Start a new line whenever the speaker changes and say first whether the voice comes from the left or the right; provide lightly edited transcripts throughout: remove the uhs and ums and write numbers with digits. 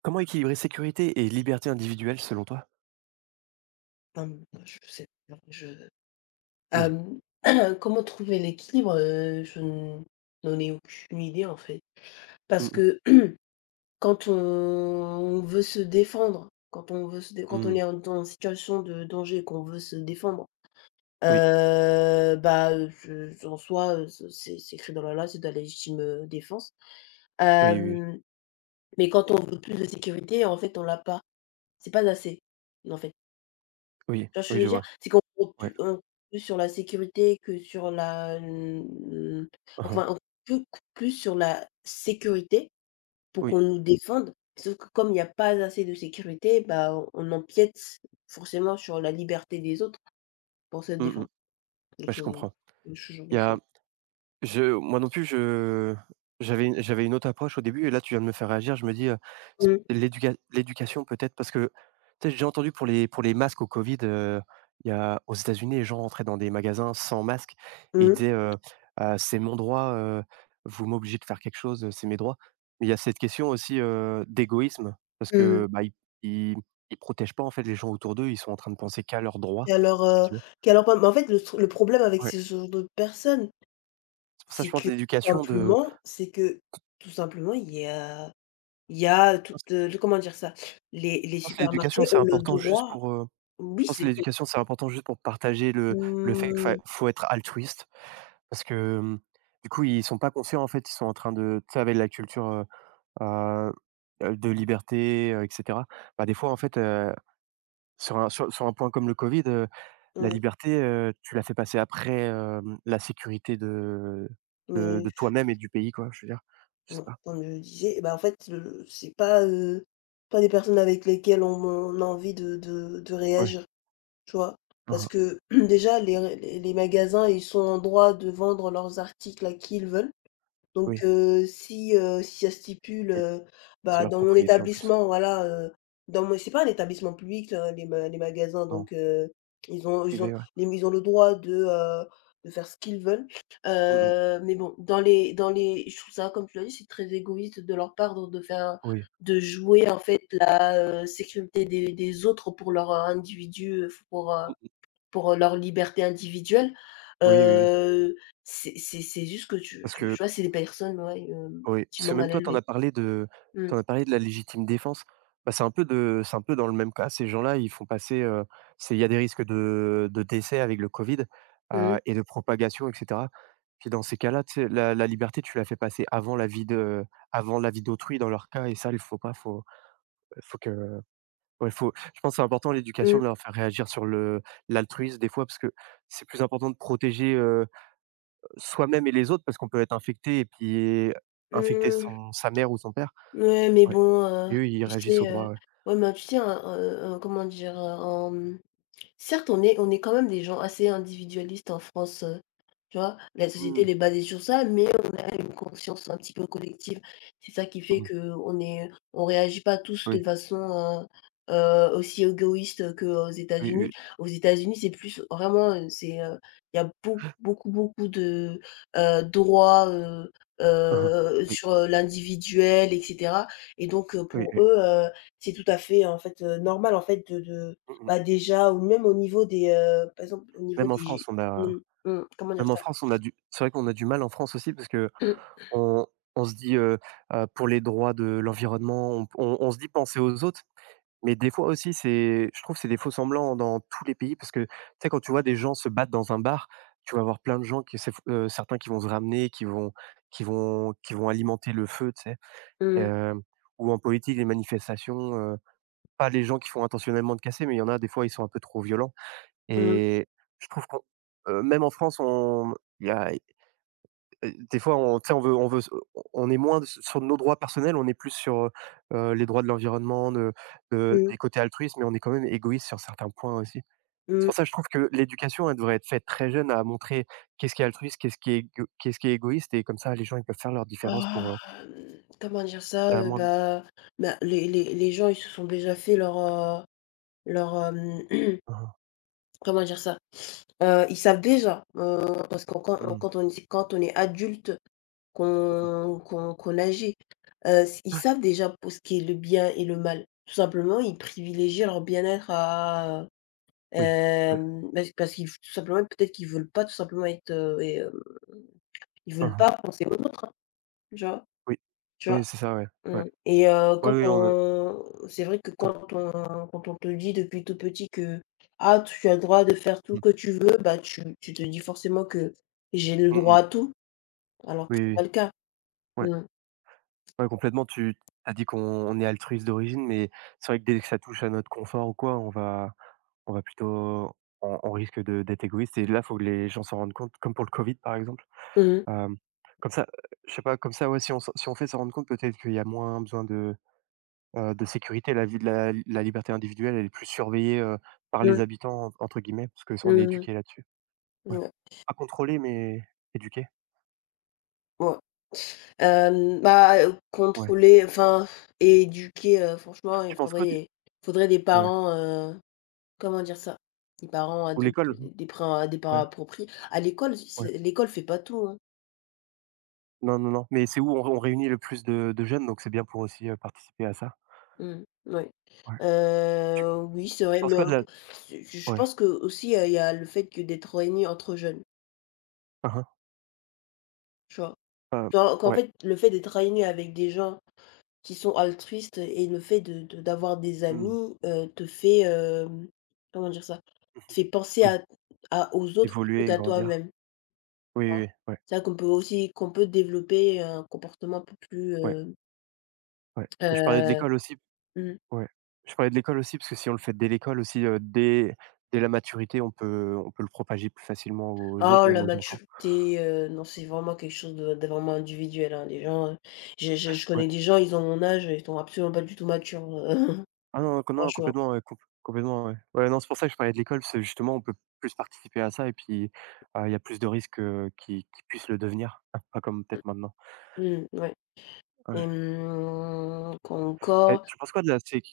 right: Comment équilibrer sécurité et liberté individuelle selon toi?
left: Je sais pas,
right: Oui.
left: hem, comment trouver l'équilibre? Je n N'en ai aucune idée, en fait.
right: Mmh
left: Parce
right: mh.
left: que quand on veut se défendre, quand on veut se dé quand on
right: Mmh.
left: est en dans une situation de danger et qu'on veut se défendre,
right: Oui.
left: je en soi, ce c'est écrit dans la loi, c'est de la légitime, défense.
right: Oui, oui, oui.
left: Hem, mais quand on veut plus de sécurité, en fait, on l'a pas. C'est pas assez, en fait.
right: Oui,
left: Tu vois ce que
right: oui,
left: je veux
right: je
left: dire?
right: vois.
left: C'est qu'on compte
right: Ouais.
left: plus On compte plus sur la sécurité que sur la
right: Mmh.
left: enfin, on compte plus sur la sécurité pour
right: Oui.
left: qu'on nous défende, sauf que comme il n'y a pas assez de sécurité, bah, on empiète forcément sur la liberté des autres pour se
right: Mmh mh.
left: défendre,
right: Ouais,
left: donc
right: je comprends.
left: ce genre
right: Il
left: de
right: y a
left: choses.
right: Je Moi non plus, je j'avais une autre approche au début et là, tu viens de me faire réagir. Je me dis, s
left: Mmh.
right: l'éduca l'éducation peut-être parce que, tu sais, j'ai entendu pour les masques au Covid, il y a aux États-Unis, les gens rentraient dans des magasins sans masque et ils
left: Mmh.
right: disaient: C'est mon droit, vous m'obligez de faire quelque chose, c'est mes droits». Mais il y a cette question aussi, d'égoïsme parce
left: Mmh.
right: que, bah, ils ils protègent pas en fait les gens autour d'eux, ils sont en train de penser qu'à «leurs droits»
left: Et alors,
right: entre
left: heu,
right: guillemets.
left: et alors, bah, en fait, le problème avec
right: Ouais,
left: ce genre de personnes,
right: c'est pour ça je
left: c'est
right: pense
left: que
right: l'éducation de.
left: simplement c'est que tout simplement, Il y a toutes, le comment dire ça? Les
right: Je pense que l'éducation,
left: supermarchés
right: c'est
left: ont le
right: important juste
left: droit
right: pour, je
left: oui,
right: pense que
left: c'est
right: l'éducation, c'est important juste pour partager le fait que
left: mmh,
right: faut être altruiste parce que, du coup, ils sont pas conscients, en fait, ils sont en train de, tu sais, avec la culture, heu de liberté, et cetera, bah, des fois, en fait, sur un point comme le covid, la
left: mmh,
right: liberté, tu la fais passer après, la sécurité de
left: mais
right: toi-même et du pays, quoi, je veux dire. Je sais
left: bon,
right: pas.
left: comme je disais, bah, en fait, c'est pas, pas des personnes avec lesquelles on a envie de de
right: Ouais.
left: réagir, tu vois? Parce
right: Mmh.
left: que déjà les magasins, ils sont en droit de vendre leurs articles à qui ils veulent. Donc
right: Oui,
left: si, si ça stipule,
right: oui. C'est
left: bah,
right: leur
left: dans mon
right: propriété, en plus.
left: établissement, voilà, dans mon c'est pas un établissement public, les magasins,
right: Non,
left: donc
right: privé, ouais.
left: ils ont le droit de faire ce qu'ils veulent.
right: Mmh mh.
left: Mais bon, dans les je trouve ça, comme tu l'as dit, c'est très égoïste de leur part donc de jouer, en fait, la, sécurité des autres pour leur individu,
right: Oui.
left: pour, leur liberté individuelle,
right: Oui, oui, oui.
left: heu, c'est juste que
right: Parce
left: tu
right: que
left: vois, c'est des personnes, ouais,
right: oui, parce
left: gentiment
right: que même
left: mal
right: toi, tu en
left: élevées.
right: as parlé de
left: Mmh.
right: t'en as parlé de la légitime défense. Bah, c'est un peu dans le même cas. Ces gens-là, ils font passer, c'est il y a des risques de décès avec le Covid,
left: Mmh mh.
right: heu, et de propagation et cetera. Puis dans ces cas-là, tu sais, la liberté, tu la fais passer avant la vie de avant la vie d'autrui dans leur cas et ça, il faut pas, faut que ouais, faut je pense que c'est important l'éducation
left: Mmh.
right: de leur faire réagir sur le l'altruisme des fois parce que c'est plus important de protéger, soi-même et les autres parce qu'on peut être infecté et puis infecter
left: Mmh.
right: son sa mère ou son père.
left: Ouais, mais
right: Ouais
left: bon, heu,
right: et eux, ils
left: tu
right: réagissent
left: sais,
right: au droit, ouais.
left: ouais, mais tu sais, un comment dire? Certes, on est quand même des gens assez individualistes en France, tu vois? La
right: Mmh
left: société, elle
right: mh.
left: est basée sur ça, mais on a une conscience un petit peu collective. C'est ça qui fait
right: Mmh.
left: qu'on est on réagit pas tous de
right: Oui,
left: façon, aussi égoïste qu'aux
right: oui,
left: États-Unis.
right: oui.
left: Aux États-Unis, c'est plus vraiment, c'est, il y a beaucoup, beaucoup, beaucoup de, droits,
right: Hein, hein. Oui,
left: sur, l'individuel et cetera et donc,
right: oui,
left: pour
right: oui.
left: eux, c'est tout à fait, en fait, normal, en fait, de
right: Mmh mh.
left: bah, déjà ou même au niveau des, par exemple, au niveau
right: Même en
left: des
right: France, on a,
left: mmh, mmh, comment dire
right: même en
left: ça?
right: France, on a du c'est vrai qu'on a du mal en France aussi parce que
left: Mmh,
right: on on se dit, pour les droits de l'environnement, on se dit penser aux autres. Mais des fois aussi, c'est, je trouve que c'est des faux-semblants dans tous les pays parce que, tu sais, quand tu vois des gens se battre dans un bar, tu vas avoir plein de gens qui c'est f certains qui vont se ramener, qui vont alimenter le feu, tu sais?
left: mmh,
right: Hem, ou en politique, les manifestations, pas les gens qui font intentionnellement de casser, mais il y en a des fois, ils sont un peu trop violents
left: mmh,
right: et je trouve qu'on, même en France, on il y a des fois, on, tu sais, on est moins s sur nos droits personnels, on est plus sur, les droits de l'environnement, de
left: mmh,
right: des côtés altruistes, mais on est quand même égoïste sur certains points aussi. C'est
left: mmh.
right: pour ça, que je trouve que l'éducation, elle devrait être faite très jeune à montrer qu'est-ce qui est altruiste, qu'est-ce qui est égoïste et comme ça, les gens, ils peuvent faire leur différence pour,
left: Comment dire ça?
right: faire moins de.
left: Bah, les gens, ils se sont déjà fait leur, leur,
right: Ah,
left: comment dire ça? Ils savent déjà, parce que
right: mmh mh. Mmh.
left: quand on est adulte,
right: Mmh.
left: qu'on agit, s ils
right: Ouais.
left: savent déjà pour ce qui est le bien et le mal. Tout simplement, ils privilégient leur bien-être à
right: Oui. Ouais.
left: Parce qu'ils tout simplement, peut-être qu'ils veulent pas tout simplement être, ils
right: Hein
left: veulent
right: hein.
left: pas penser aux autres, tu vois?
right: Oui.
left: Tu vois?
right: Oui, c'est ça, ouais.
left: Mmh
right: Ouais. Oui,
left: quand
right: oui, on,
left: on c'est vrai que
right: com
left: quand on te dit depuis tout petit que: «Ah, tu as le droit de faire tout
right: mmh.
left: ce que tu veux», bah, tu te dis forcément que: «J'ai le
right: Mmh
left: droit
right: mh.
left: à tout», alors
right: Oui,
left: que c'est
right: oui.
left: pas le cas.
right: Ouais.
left: Mmh.
right: Ouais, complètement, tu as dit qu'on est altruiste d'origine, mais c'est vrai que dès que ça touche à notre confort ou quoi, on va plutôt on risque de d'être égoïste et là, faut que les gens s'en rendent compte, comme pour le Covid, par exemple.
left: Mmh mh.
right: Hem, Comme ça, je sais pas, comme ça, ouais, si on fait s'en rendre compte, peut-être qu'il y a moins besoin de sécurité. La vie de la la liberté individuelle, elle est plus surveillée, «par les
left: Mmh.
right: habitants» en entre guillemets, parce que on est
left: Mmh.
right: éduqué là-dessus. Ouais.
left: Ouais,
right: Pas contrôlés, mais éduqués,
left: ouais.
right: ouais.
left: Contrôler, enfin, éduquer, franchement, il
right: Tu penses quoi du
left: faudrait faudrait des
right: ouais,
left: parents, comment dire ça? Les parents
right: ou
left: adoptent
right: l'école?
left: des parents
right: Ouais,
left: appropriés. À l'école,
right: ouais.
left: c'est l'école fait pas tout, hein.
right: Non, non, non, mais c'est où on réunit le plus de jeunes, donc c'est bien pour aussi, participer à ça.
left: Mmh, ouais.
right: Ouais. Tu
left: Oui, c'est
right: tu
left: vrai,
right: penses
left: mais
right: quoi de
left: en
right: la.
left: fait, je
right: Ouais.
left: pense qu'aussi, il y a le fait que d'être réunis entre jeunes,
right: Hein, hein.
left: tu vois? Qu'en qu'en
right: Ouais.
left: fait, le fait d'être réunis avec des gens qui sont altruistes et le fait de d'avoir des
right: Mmh.
left: amis, te fait, comment dire ça? Te
right: Mmh.
left: fait penser
right: Oui,
left: à aux autres plutôt
right: évoluer
left: qu'à
right: grandir.
left: toi-même, tu
right: Oui, oui,
left: vois?
right: oui. Ouais,
left: Cest à qu'on peut aussi qu'on peut développer un comportement un peu plus,
right: ouais,
left: euh,
right: ouais et je parlais de
left: Heu,
right: l'école aussi.
left: mmh.
right: Ouais. Je parlais de l'école aussi parce que si on le fait dès l'école aussi, dès la maturité, on peut le propager plus facilement aux autres,
left: Oh
right: même
left: la
right: aux enfants.
left: maturité, non, c'est vraiment quelque chose de vraiment individuel, hein. Les gens, j'ai je
right: Ouais.
left: connais des gens, ils ont mon âge et ils sont absolument pas du tout matures,
right: Ah non, co non,
left: franchement.
right: complètement, ouais, complètement, ouais. Ouais, non, c'est pour ça que je parlais de l'école, c'est justement, on peut plus participer à ça et puis, il y a plus de risques, qu'ils puissent le devenir, pas comme peut-être maintenant.
left: Mmh, ouais
right: Ouais.
left: quoi
right: Et
left: encore?
right: tu penses quoi de la séc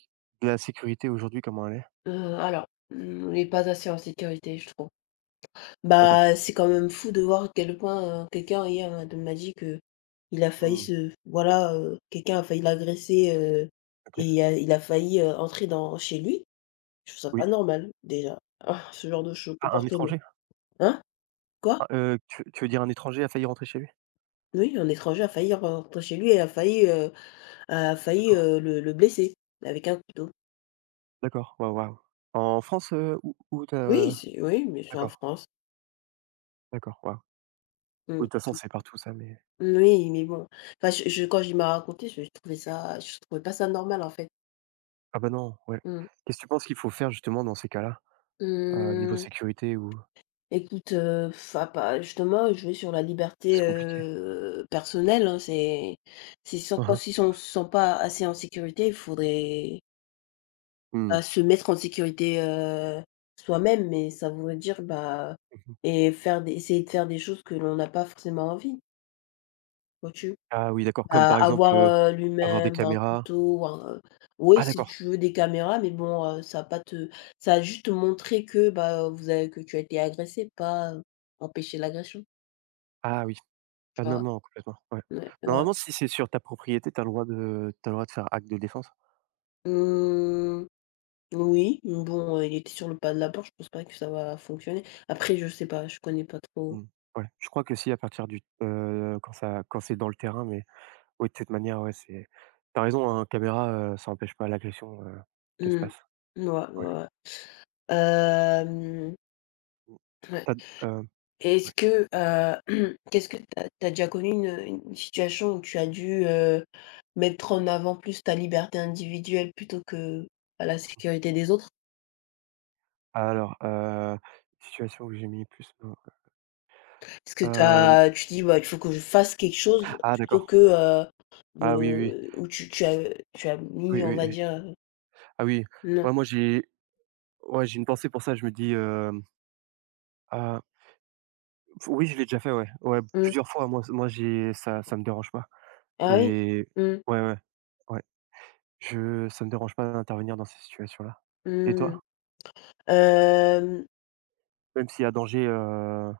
right: de la sécurité aujourd'hui, comment elle est?
left: Alors, mmh, on n'est pas assez en sécurité, je trouve.
right: D'accord.
left: Bah, c'est quand même fou de voir à quel point, quelqu'un hier m'a de m'a dit qu'il a failli
right: Mmh,
left: se voilà, quelqu'un a failli l'agresser, et
right: OK,
left: il a failli, entrer dans chez lui. Je trouve ça
right: oui.
left: pas normal, déjà, ah, ce genre de cho
right: Ah, un
left: comportement.
right: étranger?
left: Hein? Quoi?
right: Ah, tu veux dire un étranger a failli rentrer chez lui?
left: Oui, un étranger a failli rentrer chez lui et a failli,
right: D'accord,
left: le blesser avec un couteau.
right: d'accord. Waouh, waouh. En France, où tu
left: Oui, c'est oui, mais c'est en
right: d'accord,
left: France.
right: d'accord, waouh. Oui, de
left: Mmh.
right: toute façon, c'est partout ça, mais
left: Oui, mais bon, enfin, je quand il m'a raconté, je trouvais pas ça normal, en fait.
right: ah bah non, ouais.
left: Mmh.
right: Qu'est-ce que tu penses qu'il faut faire justement dans ces cas-là, niveau
left: Mmh,
right: sécurité ou
left: écoute, à pas justement, je vais sur la liberté,
right: c'est compliqué?
left: personnelle, hein, c'est sans quoi
right: Mmh.
left: s'ils sont se sentent pas assez en sécurité, il faudrait bah,
right: Mmh.
left: se mettre en sécurité, soi-même, mais ça voudrait dire, bah
right: Mmh mh.
left: et faire des essayer de faire des choses que l'on n'a pas forcément envie, vois-tu?
right: Ah oui, d'accord, comme
left: Bah,
right: par exemple,
left: avoir,
right: avoir des
left: lui-même un
right: caméras.
left: couteau ou un, oui,
right: Ah
left: si
right: d'accord.
left: tu veux des caméras, mais bon, ça va pas te ça a juste montré que, bah, vous avez que tu as été agressé, pas, empêcher l'agression,
right: Ah oui.
left: tu
right: Ah non,
left: vois?
right: non, complètement, ouais.
left: Ouais, ouais.
right: Normalement, si c'est sur ta propriété, tu as le droit de faire acte de défense.
left: Mmh, oui, mais bon, il était sur le pas de la porte, je pense pas que ça va fonctionner. Après je sais pas, je connais pas trop.
right: Mmh. Ouais, je crois que si à partir du quand ça quand c'est dans le terrain, mais oui, de toute manière, ouais, c'est tu as raison, hein, caméra, ça empêche pas l'agression, qu'elle se
left: Mmh,
right: passe.
left: ouais, ouais,
right: Ouais.
left: ouais. Hem, ouais.
right: Tu as d
left: Est-ce
right: ouais.
left: que, qu'est-ce que tu as déjà connu une situation où tu as dû, mettre en avant plus ta liberté individuelle plutôt que, bah, la sécurité des autres?
right: Alors, situation où j'ai mis plus
left: Est-ce que
right: hem,
left: t'as tu dis: «Bah, il faut que je fasse quelque chose»
right: ah
left: plutôt
right: d'accord.
left: que,
right: Ah oui, oui, oui.
left: de où tu as mis,
right: Oui,
left: on
right: oui,
left: va
right: oui.
left: dire,
right: Ah oui.
left: non.
right: Ouais, j'ai une pensée pour ça, je me dis, heu, oui, je l'ai déjà fait, ouais. Ouais,
left: Mmh.
right: plusieurs fois, moi, j'ai ça ça me dérange pas
left: Ah oui?
right: et
left: Mmh.
right: ouais, ouais, ouais, je ça me dérange pas d'intervenir dans ces situations-là et
left: Mmh.
right: toi?
left: Hem,
right: Même s'il y a danger,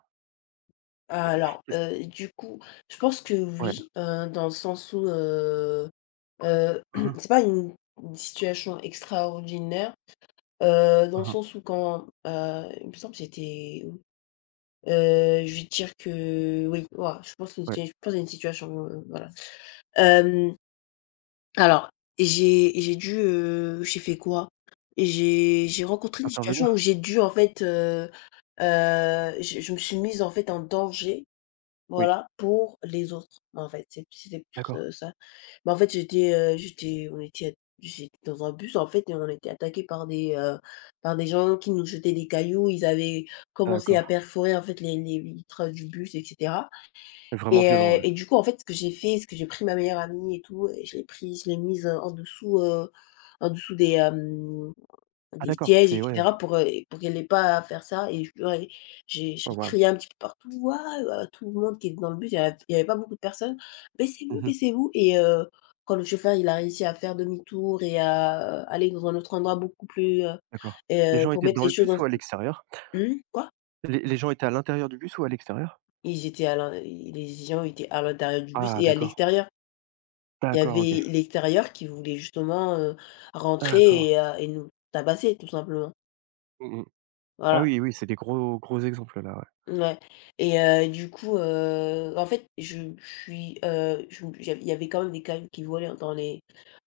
left: alors,
right: qu'est-ce
left: je pense que
right: ouais.
left: oui, dans le sens où, Heu,
right: Mmh mh.
left: c'est pas une situation extraordinaire, dans le
right: Mmh.
left: sens où quand, il me semble j'étais où? Je vais te dire que oui, ouah, je pense que
right: Ouais.
left: j'ai je pense à une situation, voilà. Hem, alors j'ai dû, j'ai fait quoi? J'ai rencontré une situation
right: Intervenir?
left: où j'ai dû en fait, je me suis mise en fait en danger
right: Oui,
left: voilà, pour les autres, en fait, c'était plus,
right: d'accord,
left: ça. Mais en fait, j'étais, j'étais on était j'étais dans un bus, en fait, et on était attaqué par des gens qui nous jetaient des cailloux. Ils avaient commencé à
right: d'accord.
left: perforer, en fait, les vitres du bus et cetera
right: Vraiment violent, ouais.
left: et du coup, en fait, ce que j'ai fait, c'est que j'ai pris ma meilleure amie et tout et je l'ai prise, je l'ai mise, en dessous des, hem
right: Ah
left: des
right: d'accord,
left: sièges et
right: c'est ouais, enfin,
left: cetera pour qu'elle ait pas à faire ça et je pleurais.
right: oh,
left: J'ai
right: waouh.
left: crié un petit peu partout: «Waouh!» à tout le monde qui était dans le bus, il y avait pas beaucoup de personnes: «Baissez-vous,
right: Mmh.
left: baissez-vous» et quand le chauffeur, il a réussi à faire demi-tour et à, aller dans un autre endroit beaucoup plus,
right: D'accord. Les gens
left: pour
right: étaient
left: mettre
right: dans
left: les
right: le
left: choses dans
right: bus ou à l'extérieur?
left: mmh? Quoi?
right: Les gens étaient à l'intérieur du bus ou à l'extérieur?
left: Ils étaient à l'in Les gens étaient à l'intérieur du bus
right: Ah
left: et à
right: d'accord,
left: l'extérieur. Il y
right: d'accord, OK,
left: avait l'extérieur qui voulait justement,
right: d'accord.
left: rentrer et nous tabasser tout simplement.
right: Mmh mmh, ah
left: Voilà.
right: oui, oui, c'est des gros gros exemples là, ouais.
left: Ouais en fait, je suis, je j'av il y avait quand même des cailloux qui volaient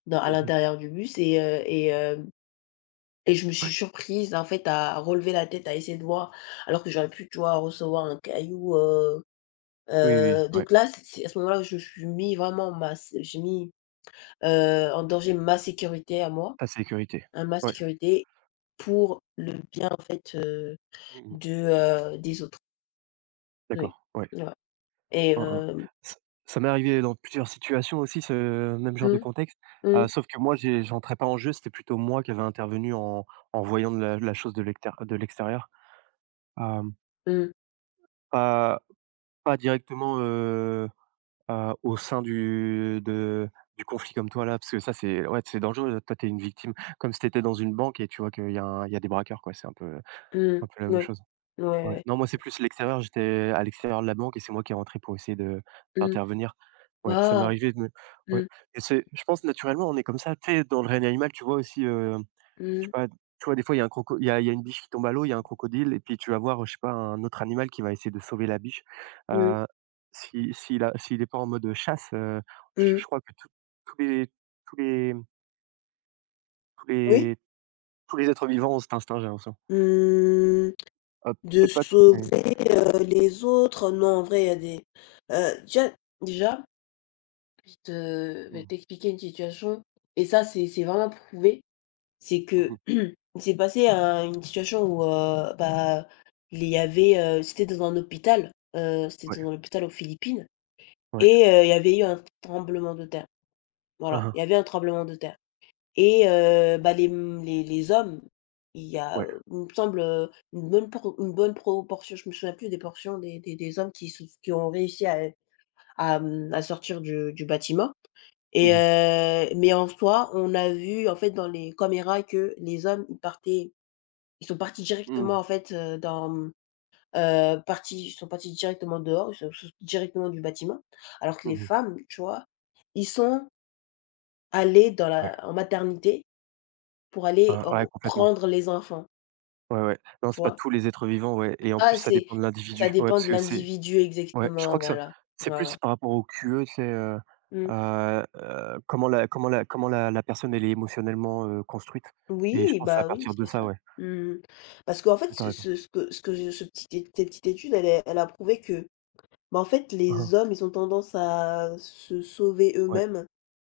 left: dans à
right: Mmh.
left: l'intérieur du bus et je me suis
right: Ouais.
left: surprise, en fait, à relever la tête, à essayer de voir, alors que j'aurais pu, tu vois, recevoir un caillou,
right: Oui, oui, oui, ouais.
left: donc là, c'est à ce moment-là où je me suis mis vraiment ma j'ai mis, en danger ma sécurité à moi,
right: Ta sécurité.
left: hein, ma
right: Ouais.
left: sécurité pour le bien, en fait,
right: Mmh.
left: de, des autres. Oui,
right: D'accord, ouais.
left: ouais et
right: Hein, hein.
left: hem
right: Ç ça m'est arrivé dans plusieurs situations aussi ce même genre de
left: mmh.
right: contexte,
left: Mmh.
right: sauf que moi j'entrais pas en jeu, c'était plutôt moi qui avais intervenu en voyant de la chose de l'extér de l'extérieur. Hem,
left: Mmh.
right: pas pas directement, au sein du conflit comme toi là, parce que ça c'est ouais, c'est dangereux, toi t'es une victime, comme si t'étais dans une banque et tu vois qu'il y a des braqueurs quoi, c'est
left: Mmh.
right: un peu la même
left: Oui.
right: chose.
left: Ouais,
right: Ouais,
left: ouais.
right: non, moi, c'est plus l'extérieur. J'étais à l'extérieur de la banque et c'est moi qui est rentré pour essayer de
left: Mmh.
right: d'intervenir. Ouais, ça m'est
left: Ah!
right: arrivé de me ouais
left: Mmh.
right: et c'est je pense naturellement, on est comme ça. Tu sais, dans le règne animal, tu vois aussi, je sais
left: Mmh.
right: pas, tu vois, des fois, il y a une biche qui tombe à l'eau, il y a un crocodile et puis tu vas voir, je sais pas, un autre animal qui va essayer de sauver la biche.
left: Mmh.
right: Heu, si s'il a s'il est pas en mode chasse, je
left: Mmh.
right: je crois que tous les tous les tous
left: Oui.
right: les tous les êtres vivants ont cet instinct, j'ai l'impression.
left: Mmh,
right: Heu,
left: de
right: peut-être pas tous, mais
left: sauver, les autres, non, en vrai, il y a des déjà déjà, je te vais
right: mmh.
left: t'expliquer une situation et ça, c'est vraiment prouvé. C'est que
right: Mmh.
left: c'est passé à une situation où, bah, il y avait, c'était dans un hôpital,
right: Ouais,
left: aux Philippines
right: ouais.
left: il y avait eu un tremblement de terre. Voilà,
right: Hein hein.
left: il y avait un tremblement de terre. Et bah, les mmh, les hommes,
right: Ouais.
left: il me semble, une bonne proportion, je me souviens plus des portions des hommes qui ont réussi à, mmh, à sortir du bâtiment
right: Mmh mh.
left: mais en soi, on a vu en fait dans les caméras que les hommes, ils sont partis directement
right: Mmh.
left: en fait, dans, mmh, partis ils sont partis directement dehors, ils sont sont directement du bâtiment. Alors que les
right: Mmh.
left: femmes, tu vois, ils sont allés dans
right: Ouais.
left: la en maternité pour aller
right: Ah ouais,
left: r
right: complètement.
left: prendre les enfants,
right: Ouais, ouais. Non,
left: tu
right: c'est pas
left: vois?
right: tous les êtres vivants, ouais et en
left: Ah
right: plus, ça
left: c'est
right: dépend de
left: ça
right: l'individu. Ouais,
left: dépend
right: parce
left: de
right: que c'est
left: l'individu
right: ouais, je
left: exactement,
right: crois que ça
left: voilà,
right: c'est
left: voilà.
right: plus par rapport au QE, tu sais,
left: Mmh.
right: comment la comment la comment la la personne, elle est émotionnellement, construite et je
left: Oui,
right: pense que c'est à
left: bah, oui,
right: partir de
left: c'est ça.
right: ça, ouais.
left: Mmh. Parce qu'en fait,
right: Ouais, tu
left: ce
right: raison.
left: ce ce que je ce petit é cette petite étude, elle a prouvé que, bah, en fait,
right: Hein hein.
left: les hommes, ils ont tendance à se sauver
right: Ouais.
left: eux-mêmes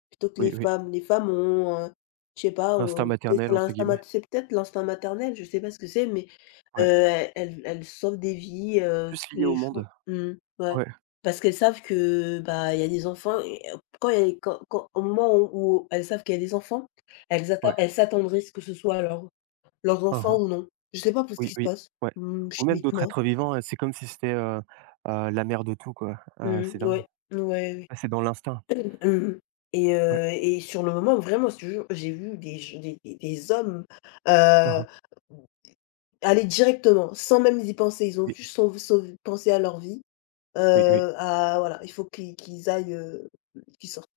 left: plutôt que
right: Oui,
left: les
right: oui.
left: femmes. Les femmes ont, je sais pas,
right: «L'instinct
left: ont peut c'est
right: maternel» entre
left: l'instinct mat
right: guillemets.
left: c'est peut-être l'instinct maternel, je sais pas ce que c'est, mais,
right: Ouais.
left: elles sauvent des vies, tous
right: Plus lié
left: les
right: au
left: jours.
right: monde.
left: Mmh, ouais.
right: Ouais,
left: Parce qu'elles savent que, bah, il y a des enfants quand il y a quand quand au moment où elles savent qu'il y a des enfants,
right: ouais.
left: elles s'attendrissent que ce soit leurs
right: Hein
left: enfants
right: hein.
left: ou non. Je sais pas pour ce
right: Oui,
left: qui se
right: oui.
left: passe,
right: Ouais.
left: mmh,
right: Ou même d'autres
left: chimiquement.
right: êtres vivants, c'est comme si c'était, la mère de tout, quoi.
left: Mmh,
right: C'est dingue.
left: ouais, ouais, oui.
right: Ouais, c'est dans l'instinct.
left: Mmh
right: Ouais.
left: et sur le moment, vraiment, je te jure, j'ai vu des je des hommes,
right: Hein,
left: heu,
right: hein.
left: aller directement, sans même y penser. Ils ont
right: Oui,
left: juste sauv sauv pensé à leur vie,
right: oui, oui.
left: à voilà, il faut qu'ils aillent, qu'ils sortent.